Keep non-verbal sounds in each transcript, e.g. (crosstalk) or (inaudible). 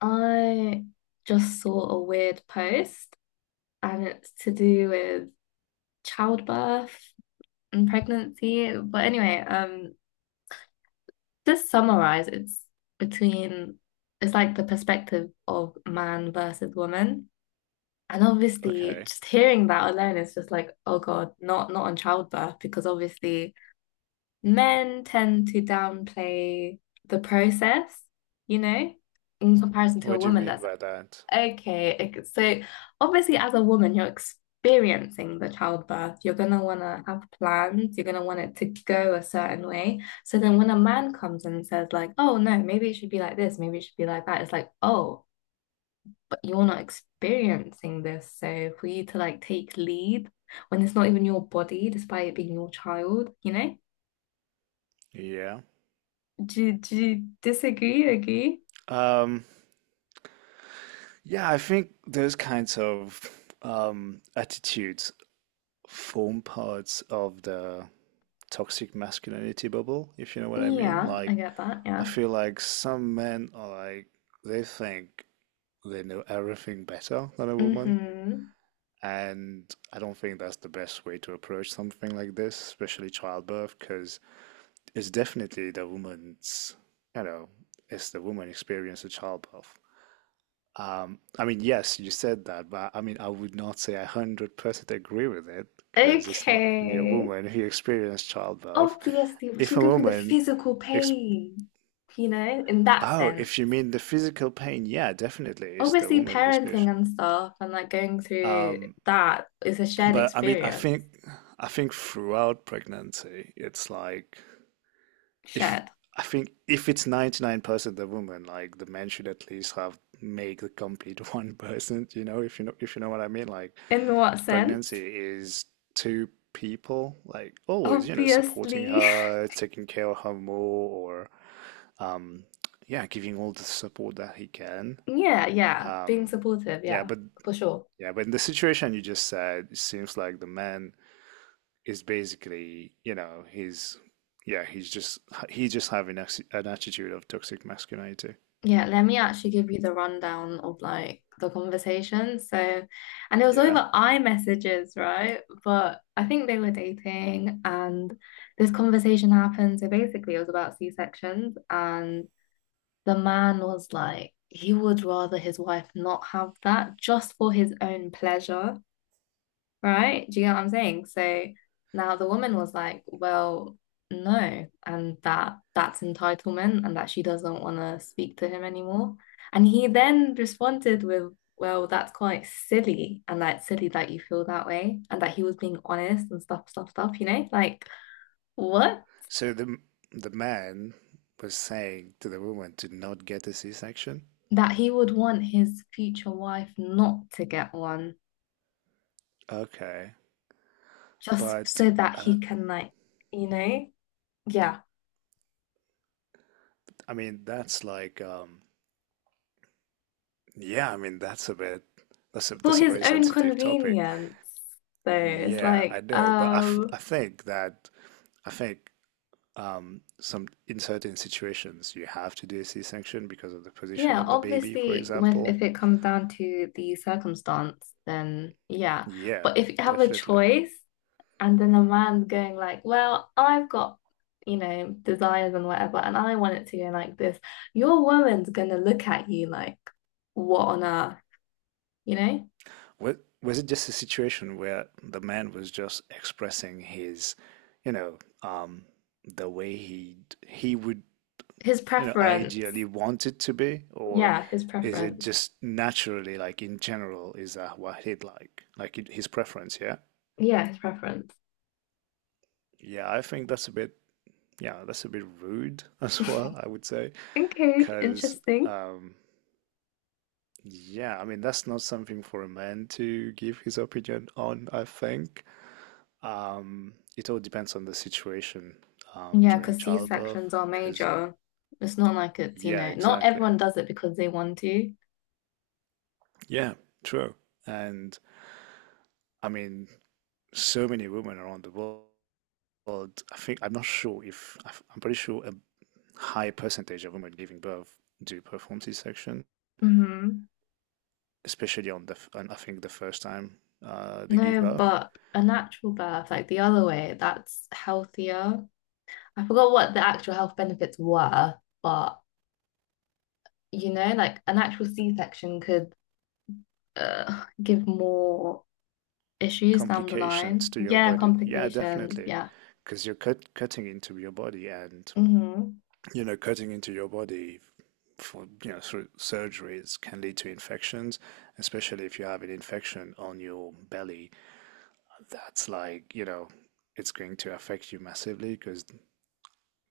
I just saw a weird post, and it's to do with childbirth and pregnancy. But anyway, just summarize it's between it's like the perspective of man versus woman. And obviously Okay. just hearing that alone is just like, oh God, not on childbirth, because obviously men tend to downplay the process, you know, in comparison to a What do you woman mean that's by that? okay, okay. So obviously as a woman, you're experiencing the childbirth. You're gonna wanna have plans. You're gonna want it to go a certain way. So then when a man comes and says like, oh no, maybe it should be like this, maybe it should be like that, it's like, oh, but you're not experiencing this. So for you to like take lead when it's not even your body, despite it being your child, you know? Yeah. Do you disagree? Agree? Um, yeah, I think those kinds of attitudes form parts of the toxic masculinity bubble, if you know what I mean. Yeah, I Like, get that. I Yeah. feel like some men are like, they think they know everything better than a woman. Mm-hmm. And I don't think that's the best way to approach something like this, especially childbirth, because it's definitely the woman's, you know, it's the woman experience of childbirth. I mean, yes, you said that, but I mean, I would not say I 100% agree with it because it's not only a Okay. woman who experienced childbirth. Obviously, If she's a going through the woman, physical ex pain, you know, in that oh, sense. if you mean the physical pain, yeah, definitely it's the Obviously, woman who parenting experienced. and stuff and like going through Um, that is a shared but I mean, experience. I think throughout pregnancy, it's like if Shared. I think if it's 99% the woman, like the man should at least have make the complete (laughs) 1%, you know, if you know, if you know what I mean, like. In what Pregnancy sense? is two people like always, you know, supporting Obviously. (laughs) her, taking care of her more, or yeah, giving all the support that he can. Yeah, yeah. Being Um, supportive, yeah, yeah, but for sure. yeah, but in the situation you just said, it seems like the man is basically, you know, yeah, he's just he's just having an attitude of toxic masculinity. Yeah, let me actually give you the rundown of like the conversation. So, and it was Yeah. over iMessages, right? But I think they were dating and this conversation happened. So basically, it was about C-sections, and the man was like, he would rather his wife not have that just for his own pleasure, right? Do you get what I'm saying? So now the woman was like, well, no, and that's entitlement and that she doesn't want to speak to him anymore. And he then responded with, well, that's quite silly and that's silly that you feel that way and that he was being honest and stuff, stuff, stuff, you know? Like, what? So the man was saying to the woman to not get a C-section. That he would want his future wife not to get one Okay. just But so that I he don't, can like, you know? Yeah. I mean, that's like, yeah, I mean, that's a bit, For that's a his very own sensitive topic. convenience. So it's Yeah, I like, know, but I, f I think that, I think, um, some, in certain situations, you have to do a C-section because of the position yeah, of the baby, for obviously, with example. if it comes down to the circumstance, then yeah. Yeah, But if you have a definitely. choice, and then a man's going like, well, I've got, you know, desires and whatever, and I want it to go like this, your woman's gonna look at you like, what on earth, you know? Was, was it just a situation where the man was just expressing his, you know, the way he would, His you know, preference. ideally want it to be, or Yeah, his is it preference. just naturally, like in general, is that what he'd like, his preference? Yeah, Yeah, his preference. yeah. I think that's a bit, yeah, that's a bit rude (laughs) as (laughs) well. I would say, Okay, because, interesting. um, yeah, I mean, that's not something for a man to give his opinion on, I think. It all depends on the situation Yeah, during because childbirth, C-sections are because, major. It's not like it's, you yeah, know, not exactly. everyone does it because they want to. Yeah, true. And I mean, so many women around the world, I think, I'm not sure if, I'm pretty sure a high percentage of women giving birth do perform C-section, Hmm. especially on on, I think, the first time they give No, birth. but a natural birth, like the other way, that's healthier. I forgot what the actual health benefits were, but you know, like an actual C-section could give more issues down the Complications line. to your Yeah, body. Yeah, complications. definitely. Yeah. Because you're cutting into your body and, Mm-hmm. you know, cutting into your body for you know through surgeries can lead to infections, especially if you have an infection on your belly that's like you know it's going to affect you massively because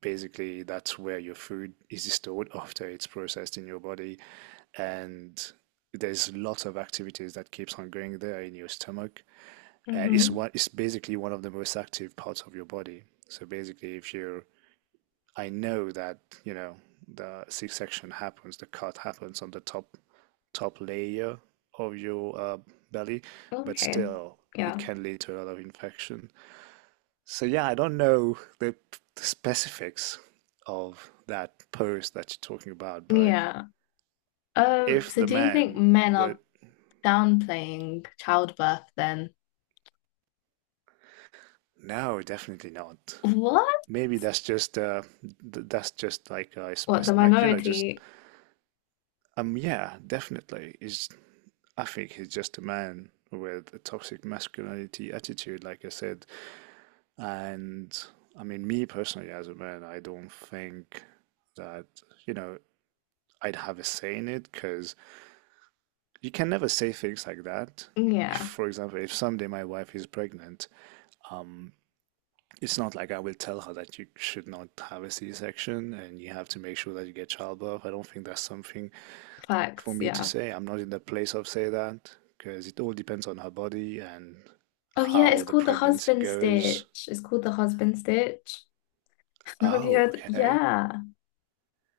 basically that's where your food is stored (laughs) after it's processed in your body, and there's lots of activities that keeps on going there in your stomach. It's Mm-hmm. what it's basically one of the most active parts of your body. So basically if you're, I know that, you know, the six section happens, the cut happens on the top layer of your belly, but Okay. still it Yeah. can lead to a lot of infection. So yeah, I don't know the specifics of that post that you're talking about, but Yeah. If So the do you think man men are would, downplaying childbirth then. no, definitely not. What? Maybe that's just like a What, spec, the like you know, just minority? Yeah, definitely. It's I think he's just a man with a toxic masculinity attitude, like I said. And I mean, me personally, as a man, I don't think that, you know, I'd have a say in it because you can never say things like that. If, Yeah, for example, if someday my wife is pregnant, um, it's not like I will tell her that you should not have a C-section and you have to make sure that you get childbirth. I don't think that's something for facts, me to yeah. say. I'm not in the place of say that because it all depends on her body and Oh yeah, it's how the called the pregnancy husband goes. stitch. It's called the husband stitch. (laughs) Have you Oh, heard? okay. Yeah.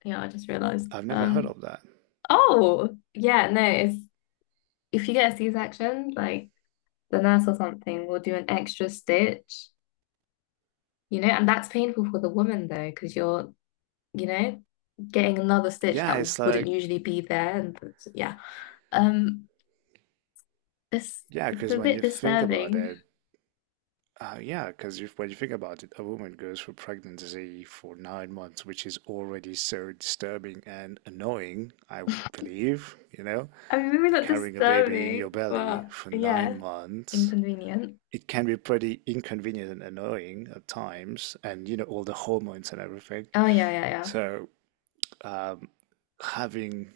Yeah, I just realized. I've never heard of that. Oh, yeah, no, it's if you get a C-section, like the nurse or something will do an extra stitch, you know, and that's painful for the woman though, because you're, you know, getting another stitch Yeah, that it's wouldn't like usually be there. And yeah. Um, It's yeah, it's because a when bit you think about disturbing. it, yeah, because when you think about it, a woman goes through pregnancy for 9 months, which is already so disturbing and annoying, I would believe, you know, I mean, maybe not carrying a baby in disturbing, your belly but for nine yeah, months inconvenient. It can be pretty inconvenient and annoying at times, and you know, all the hormones and everything. Oh yeah, yeah, yeah. So, um, having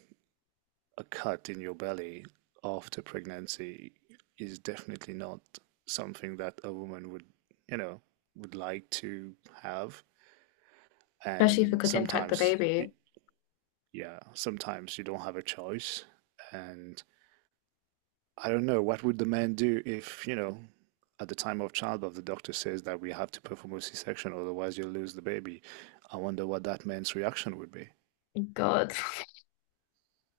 a cut in your belly after pregnancy is definitely not something that a woman would, you know, would like to have. Especially if it And could impact the sometimes, baby. yeah, sometimes you don't have a choice, and I don't know, what would the man do if, you know, at the time of childbirth, the doctor says that we have to perform a C-section, otherwise you'll lose the baby. I wonder what that man's reaction would be. God. (laughs)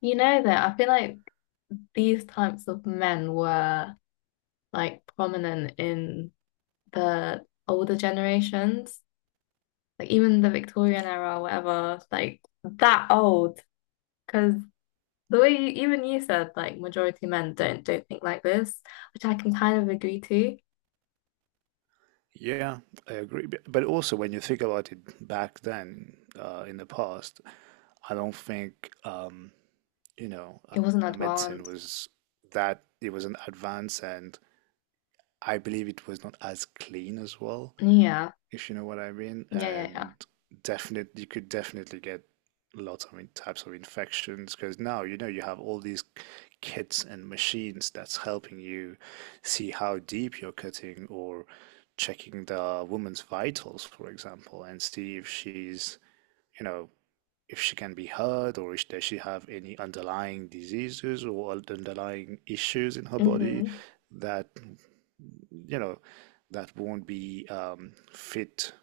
You know that I feel like these types of men were like prominent in the older generations, like even the Victorian era or whatever, like that old. Because the way you, even you said, like majority men don't think like this, which I can kind of agree to. Yeah, I agree. But also, when you think about it back then, in the past, I don't think, you know, It wasn't medicine advanced. was it was an advance, and I believe it was not as clean as well, Yeah, if you know what I mean. yeah, yeah, And you could definitely get lots of types of infections, because now you know you have all these kits and machines that's helping you see how deep you're cutting or checking the woman's vitals, for example, and see if she's, you know, if she can be hurt or if does she have any underlying diseases or underlying issues in her yeah. body Hmm. that you know, that won't be fit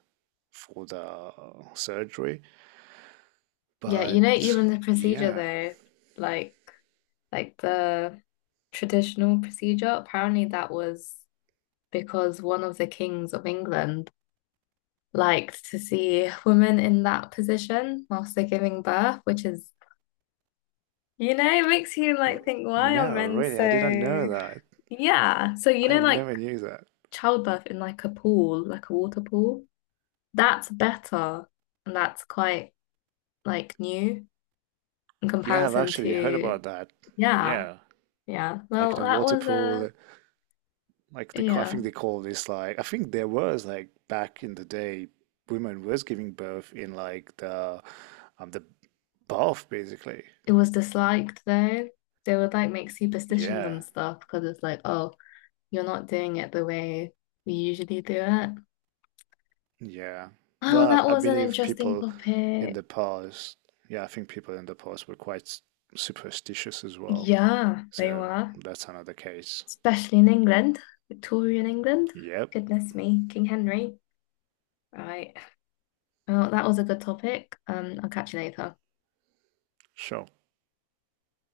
for the surgery. Yeah, you know, But even the procedure yeah, though, like like the traditional procedure, apparently that was because one of the kings of England liked to see women in that position whilst they're giving birth, which is, you know, it makes you like think, why are no, men really, I didn't so know that. yeah. So you I know, like never knew that. childbirth in like a pool, like a water pool, that's better and that's quite like new. In Yeah, I've comparison actually heard to about that. yeah, Yeah, yeah. like Well, the that water was a pool, like the I yeah. think they call this like I think there was like back in the day, women was giving birth in like the the bath basically. It was disliked though. They would like make superstitions Yeah, and stuff because it's like, oh, you're not doing it the way we usually do it. yeah. Oh, Well, that I was an believe interesting people in topic. the past, yeah, I think people in the past were quite superstitious as well. Yeah, they So were, that's another case. especially in England, Victorian England. Yep, Goodness me, King Henry. Right. Well, that was a good topic. I'll catch you later. sure.